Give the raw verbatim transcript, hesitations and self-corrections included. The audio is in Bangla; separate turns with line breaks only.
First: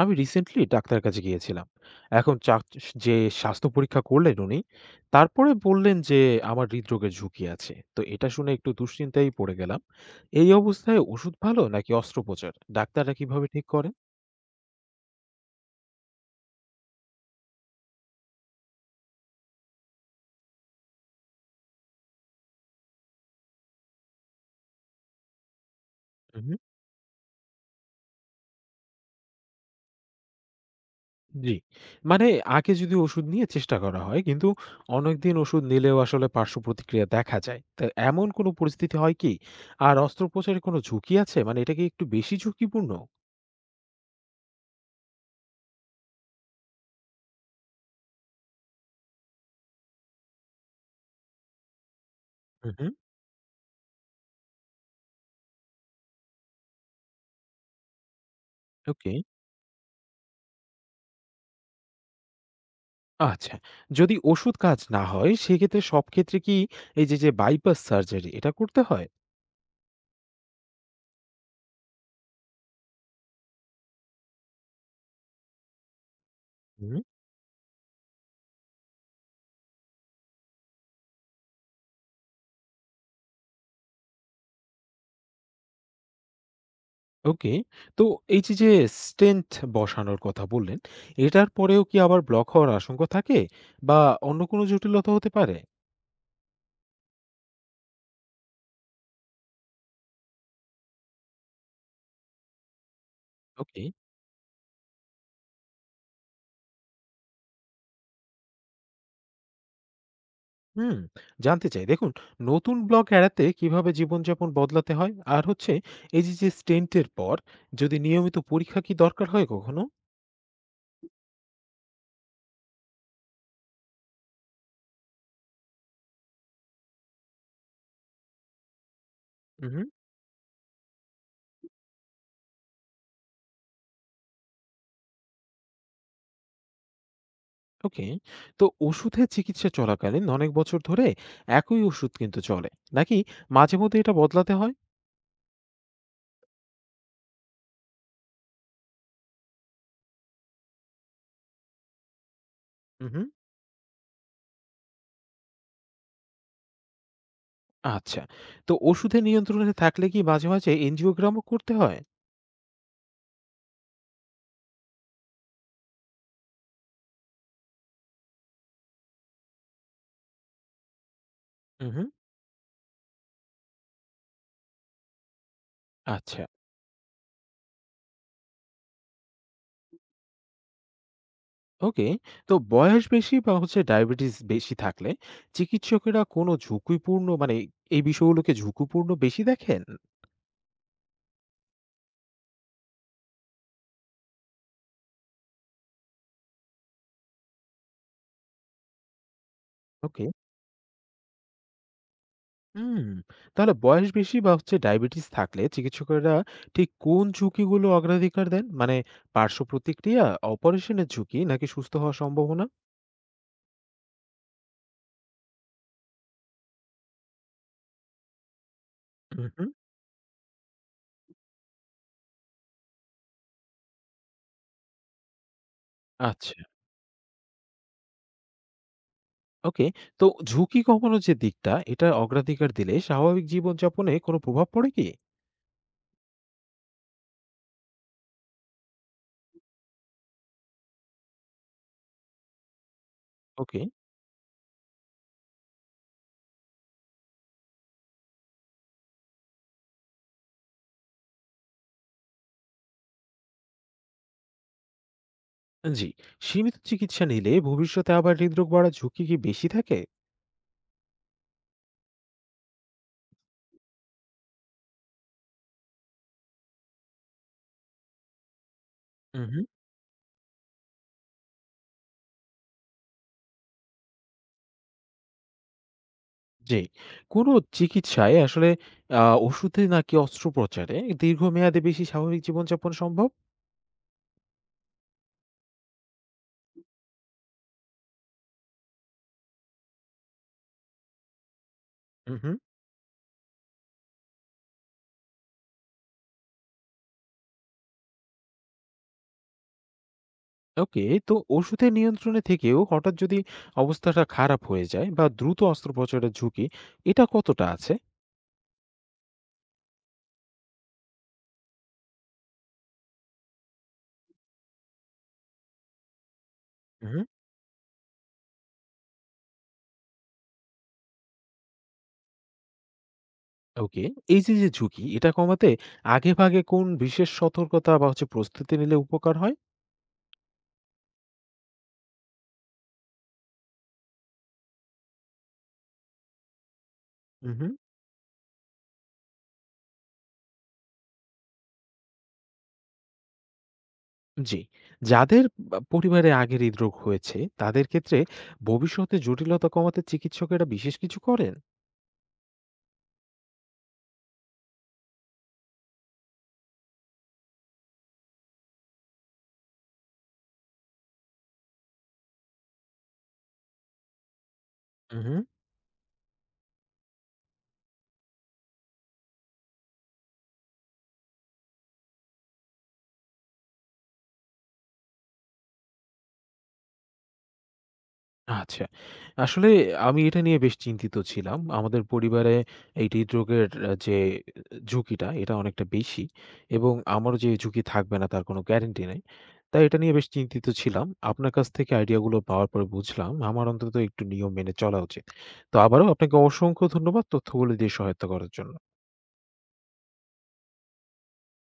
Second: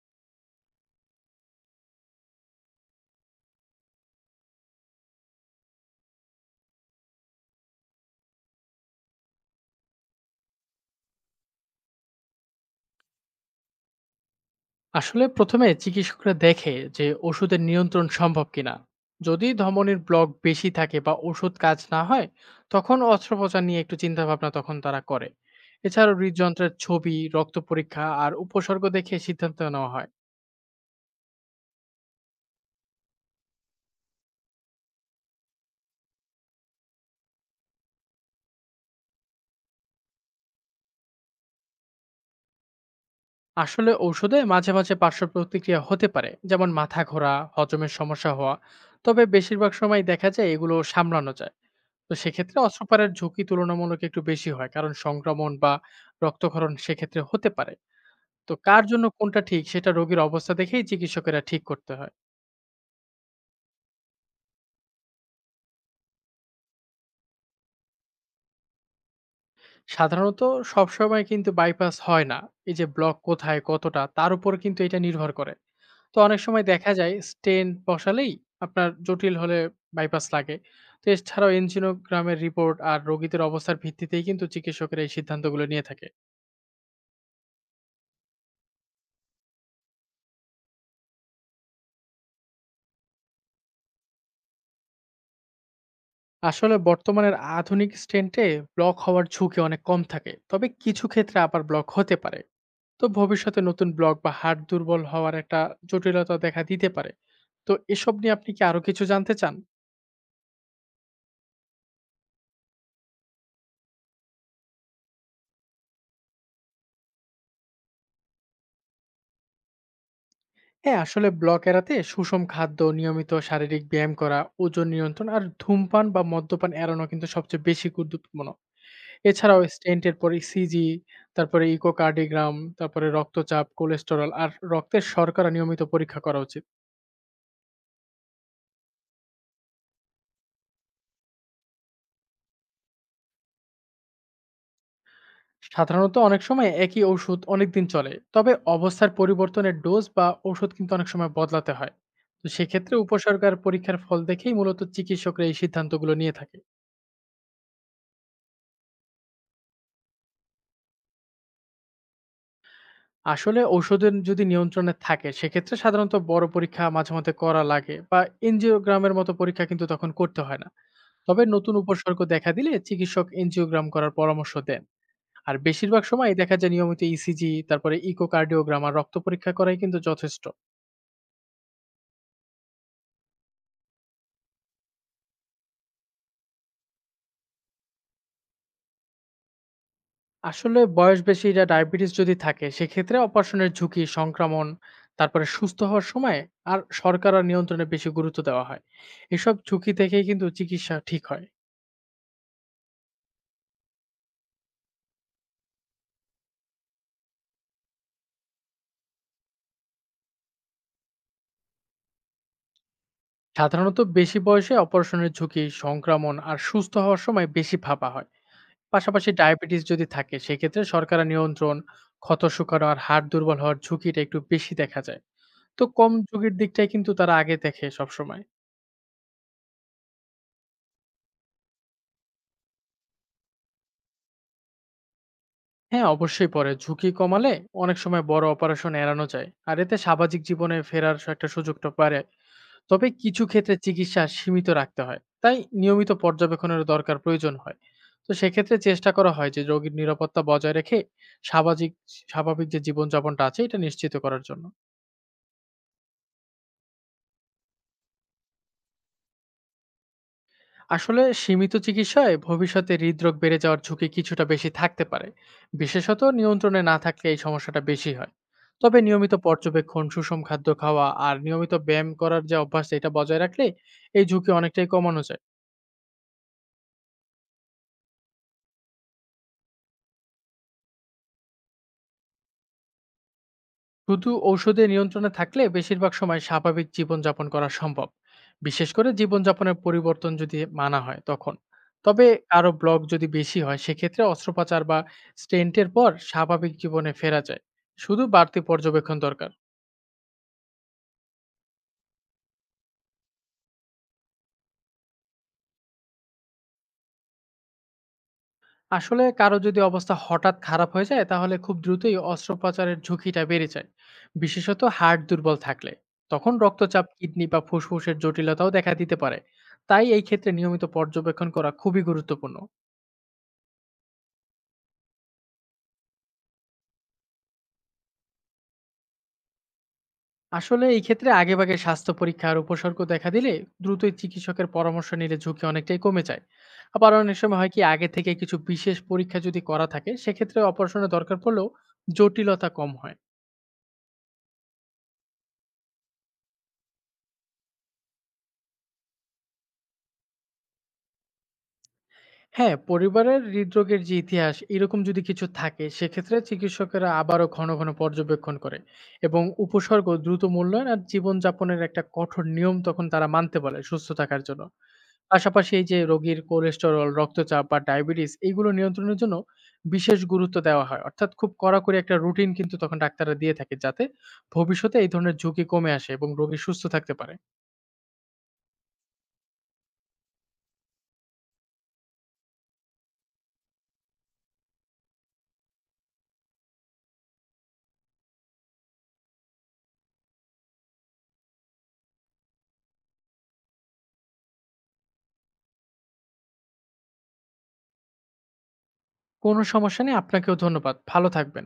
আমি রিসেন্টলি ডাক্তারের কাছে গিয়েছিলাম। এখন চাক যে স্বাস্থ্য পরীক্ষা করলেন উনি, তারপরে বললেন যে আমার হৃদরোগের ঝুঁকি আছে। তো এটা শুনে একটু দুশ্চিন্তায় পড়ে গেলাম। এই অবস্থায় ওষুধ ভালো নাকি অস্ত্রোপচার? ডাক্তাররা কিভাবে ঠিক করেন?
আসলে প্রথমে চিকিৎসকরা দেখে যে ওষুধের নিয়ন্ত্রণ সম্ভব কিনা, যদি ধমনীর ব্লক বেশি থাকে বা ওষুধ কাজ না হয় তখন অস্ত্রোপচার নিয়ে একটু চিন্তা ভাবনা তখন তারা করে এছাড়াও
উহু।
হৃদযন্ত্রের ছবি, রক্ত পরীক্ষা আর উপসর্গ দেখে সিদ্ধান্ত নেওয়া হয়।
জি। মানে আগে যদি ওষুধ নিয়ে চেষ্টা করা হয়, কিন্তু অনেকদিন ওষুধ নিলেও আসলে পার্শ্বপ্রতিক্রিয়া দেখা যায়। তো এমন কোনো পরিস্থিতি হয় কি? আর অস্ত্রোপচারে কোনো ঝুঁকি আছে? মানে এটা কি একটু বেশি ঝুঁকিপূর্ণ?
আসলে ঔষধে মাঝে মাঝে পার্শ্ব প্রতিক্রিয়া হতে পারে, যেমন মাথা ঘোরা, হজমের সমস্যা হওয়া। তবে বেশিরভাগ সময় দেখা যায় এগুলো সামলানো যায়। তো সেক্ষেত্রে
উহু।
অস্ত্রোপচারের ঝুঁকি তুলনামূলক একটু বেশি হয়, কারণ সংক্রমণ বা রক্তক্ষরণ সেক্ষেত্রে হতে পারে। তো কার জন্য
ওকে।
কোনটা ঠিক সেটা রোগীর অবস্থা দেখেই চিকিৎসকেরা ঠিক করতে হয়।
আচ্ছা। যদি ওষুধ কাজ না হয় সেক্ষেত্রে সব ক্ষেত্রে কি এই যে, যে বাইপাস সার্জারি এটা করতে হয়?
সাধারণত সবসময় কিন্তু বাইপাস হয় না। এই যে ব্লক কোথায়, কতটা, তার উপর কিন্তু এটা নির্ভর করে। তো অনেক সময় দেখা
হুম।
যায় স্টেন্ট বসালেই, আপনার জটিল হলে বাইপাস লাগে। তো এছাড়াও এনজিওগ্রামের রিপোর্ট আর রোগীদের অবস্থার ভিত্তিতেই কিন্তু চিকিৎসকেরা এই সিদ্ধান্তগুলো নিয়ে থাকে।
ওকে। তো এই যে, যে স্টেন্ট বসানোর কথা বললেন, এটার পরেও কি আবার ব্লক হওয়ার আশঙ্কা থাকে বা অন্য কোনো জটিলতা হতে পারে?
আসলে বর্তমানের আধুনিক স্টেন্টে ব্লক হওয়ার ঝুঁকি অনেক কম থাকে। তবে কিছু ক্ষেত্রে আবার ব্লক হতে পারে। তো ভবিষ্যতে
ওকে।
নতুন ব্লগ বা হাড় দুর্বল হওয়ার একটা জটিলতা দেখা দিতে পারে। তো এসব নিয়ে আপনি কি আরো কিছু জানতে চান?
হুম, জানতে চাই। দেখুন নতুন ব্লক এড়াতে কিভাবে জীবনযাপন বদলাতে হয়? আর হচ্ছে এই যে, যে স্টেন্ট এর পর যদি নিয়মিত পরীক্ষা কি দরকার হয় কখনো?
হ্যাঁ, আসলে ব্লক এড়াতে সুষম খাদ্য, নিয়মিত শারীরিক ব্যায়াম করা, ওজন নিয়ন্ত্রণ আর ধূমপান বা মদ্যপান এড়ানো কিন্তু সবচেয়ে বেশি গুরুত্বপূর্ণ। এছাড়াও
উহু।
স্টেন্ট এর পরে সিজি, তারপরে ইকোকার্ডিগ্রাম, তারপরে রক্তচাপ, কোলেস্টেরল আর রক্তের শর্করা নিয়মিত পরীক্ষা করা উচিত।
ওকে। তো ওষুধের চিকিৎসা চলাকালীন অনেক বছর ধরে একই ওষুধ কিন্তু চলে, নাকি মাঝে মধ্যে এটা বদলাতে হয়?
সাধারণত অনেক সময় একই ওষুধ অনেক দিন চলে, তবে অবস্থার পরিবর্তনের ডোজ বা ওষুধ কিন্তু অনেক সময় বদলাতে হয়। তো সেক্ষেত্রে
হুম।
উপসর্গ আর পরীক্ষার ফল দেখেই মূলত চিকিৎসকরা এই সিদ্ধান্তগুলো নিয়ে থাকে।
আচ্ছা। তো ওষুধের নিয়ন্ত্রণে থাকলে কি মাঝে মাঝে এনজিওগ্রামও করতে হয়?
আসলে ওষুধের যদি নিয়ন্ত্রণে থাকে সেক্ষেত্রে সাধারণত বড় পরীক্ষা মাঝে মধ্যে করা লাগে বা এনজিওগ্রামের মতো পরীক্ষা কিন্তু তখন করতে হয় না। তবে নতুন
হুম।
উপসর্গ দেখা দিলে চিকিৎসক এনজিওগ্রাম করার পরামর্শ দেন। আর বেশিরভাগ সময়
আচ্ছা।
দেখা যায় নিয়মিত ইসিজি, তারপরে ইকোকার্ডিওগ্রাম আর রক্ত পরীক্ষা করাই কিন্তু যথেষ্ট।
ওকে। তো বয়স বেশি বা হচ্ছে ডায়াবেটিস বেশি থাকলে চিকিৎসকেরা কোনো ঝুঁকিপূর্ণ, মানে এই বিষয়গুলোকে ঝুঁকিপূর্ণ বেশি দেখেন?
আসলে বয়স বেশিরা ডায়াবেটিস যদি থাকে সেক্ষেত্রে অপারেশনের ঝুঁকি, সংক্রমণ, তারপরে সুস্থ হওয়ার সময়, আর সরকার আর নিয়ন্ত্রণে বেশি গুরুত্ব দেওয়া হয়। এসব ঝুঁকি
ওকে।
থেকেই কিন্তু চিকিৎসা ঠিক হয়।
হুম, তাহলে বয়স বেশি বা হচ্ছে ডায়াবেটিস থাকলে চিকিৎসকেরা ঠিক কোন ঝুঁকিগুলো অগ্রাধিকার দেন? মানে পার্শ্ব প্রতিক্রিয়া, অপারেশনের ঝুঁকি নাকি সুস্থ হওয়ার সম্ভাবনা?
সাধারণত বেশি বয়সে অপারেশনের ঝুঁকি, সংক্রমণ আর সুস্থ হওয়ার সময় বেশি ভাবা হয়। পাশাপাশি
হুম, হুম।
ডায়াবেটিস যদি থাকে সেক্ষেত্রে সরকার আর নিয়ন্ত্রণ, ক্ষত শুকানো আর হাড় দুর্বল হওয়ার ঝুঁকিটা একটু বেশি দেখা যায়। তো কম
আচ্ছা,
ঝুঁকির দিকটাই কিন্তু তারা আগে দেখে সবসময়।
ওকে। তো ঝুঁকি কমানোর যে দিকটা, এটা অগ্রাধিকার দিলে স্বাভাবিক জীবনযাপনে কোনো প্রভাব পড়ে কি?
হ্যাঁ, অবশ্যই পড়ে। ঝুঁকি কমালে অনেক সময় বড় অপারেশন এড়ানো যায়। আর এতে সামাজিক জীবনে ফেরার স একটা সুযোগটা বাড়ে। তবে কিছু ক্ষেত্রে
ওকে।
চিকিৎসা সীমিত রাখতে হয়। তাই নিয়মিত পর্যবেক্ষণের দরকার প্রয়োজন হয়। তো সেক্ষেত্রে চেষ্টা করা হয় যে রোগীর নিরাপত্তা বজায় রেখে সামাজিক স্বাভাবিক যে জীবনযাপনটা আছে এটা নিশ্চিত করার জন্য।
জি। সীমিত চিকিৎসা নিলে ভবিষ্যতে আবার হৃদরোগ বাড়ার ঝুঁকি কি বেশি থাকে?
আসলে সীমিত চিকিৎসায় ভবিষ্যতে হৃদরোগ বেড়ে যাওয়ার ঝুঁকি কিছুটা বেশি থাকতে পারে। বিশেষত নিয়ন্ত্রণে না থাকলে এই সমস্যাটা বেশি হয়। তবে নিয়মিত
হুম, হুম।
পর্যবেক্ষণ, সুষম খাদ্য খাওয়া আর নিয়মিত ব্যায়াম করার যে অভ্যাস, এটা বজায় রাখলে এই ঝুঁকি অনেকটাই কমানো যায়।
জি। কোনো চিকিৎসায় আসলে আ ওষুধে নাকি অস্ত্রোপচারে দীর্ঘমেয়াদে বেশি স্বাভাবিক জীবনযাপন সম্ভব?
শুধু ঔষধে নিয়ন্ত্রণে থাকলে বেশিরভাগ সময় স্বাভাবিক জীবনযাপন করা সম্ভব, বিশেষ করে জীবনযাপনের পরিবর্তন যদি মানা হয় তখন। তবে
হুম, হুম।
কারো ব্লক যদি বেশি হয় সেক্ষেত্রে অস্ত্রোপচার বা স্টেন্টের পর স্বাভাবিক জীবনে ফেরা যায়, শুধু বাড়তি পর্যবেক্ষণ দরকার।
ওকে। তো ওষুধের নিয়ন্ত্রণে থেকেও হঠাৎ যদি অবস্থাটা খারাপ হয়ে যায় বা দ্রুত অস্ত্রোপচারের ঝুঁকি, এটা কতটা আছে?
আসলে কারো যদি অবস্থা হঠাৎ খারাপ হয়ে যায় তাহলে খুব দ্রুতই অস্ত্রোপচারের ঝুঁকিটা বেড়ে যায়, বিশেষত হার্ট দুর্বল থাকলে। তখন রক্তচাপ,
হুম।
কিডনি বা ফুসফুসের জটিলতাও দেখা দিতে পারে। তাই এই ক্ষেত্রে নিয়মিত পর্যবেক্ষণ করা খুবই গুরুত্বপূর্ণ।
ওকে। এই যে, যে ঝুঁকি, এটা কমাতে আগেভাগে কোন বিশেষ সতর্কতা বা হচ্ছে প্রস্তুতি নিলে উপকার হয়?
আসলে এই ক্ষেত্রে আগেভাগে স্বাস্থ্য পরীক্ষা আর উপসর্গ দেখা দিলে দ্রুতই চিকিৎসকের পরামর্শ নিলে ঝুঁকি অনেকটাই কমে যায়। আবার অনেক
হুম,
সময়
হুম।
হয় কি, আগে থেকে কিছু বিশেষ পরীক্ষা যদি করা থাকে সেক্ষেত্রে অপারেশনের দরকার পড়লেও জটিলতা কম হয়।
জি। যাদের বা পরিবারে আগে হৃদরোগ হয়েছে, তাদের ক্ষেত্রে ভবিষ্যতে জটিলতা কমাতে চিকিৎসকেরা বিশেষ কিছু করেন?
হ্যাঁ, পরিবারের হৃদরোগের যে ইতিহাস, এরকম যদি কিছু থাকে সেক্ষেত্রে চিকিৎসকেরা আবারও ঘন ঘন পর্যবেক্ষণ করে এবং উপসর্গ দ্রুত মূল্যায়ন আর জীবনযাপনের একটা কঠোর নিয়ম তখন তারা মানতে বলে সুস্থ থাকার জন্য।
হুম, হুম।
পাশাপাশি এই যে রোগীর কোলেস্টেরল, রক্তচাপ বা ডায়াবেটিস, এইগুলো নিয়ন্ত্রণের জন্য বিশেষ গুরুত্ব দেওয়া হয়। অর্থাৎ খুব কড়াকড়ি একটা রুটিন কিন্তু তখন ডাক্তাররা দিয়ে থাকে, যাতে ভবিষ্যতে এই ধরনের ঝুঁকি কমে আসে এবং রোগী সুস্থ থাকতে পারে।
আচ্ছা। আসলে আমি এটা নিয়ে বেশ চিন্তিত ছিলাম। আমাদের পরিবারে এই হৃদরোগের আ যে ঝুঁকিটা, এটা অনেকটা বেশি, এবং আমারও যে ঝুঁকি থাকবে না তার কোনো গ্যারান্টি নেই। তাই এটা নিয়ে বেশ চিন্তিত ছিলাম। আপনার কাছ থেকে আইডিয়াগুলো পাওয়ার পরে বুঝলাম আমার অন্তত একটু নিয়ম মেনে চলা উচিত। তো আবারও আপনাকে অসংখ্য ধন্যবাদ তথ্যগুলো দিয়ে সহায়তা করার জন্য।
কোনো সমস্যা নেই, আপনাকেও ধন্যবাদ। ভালো থাকবেন।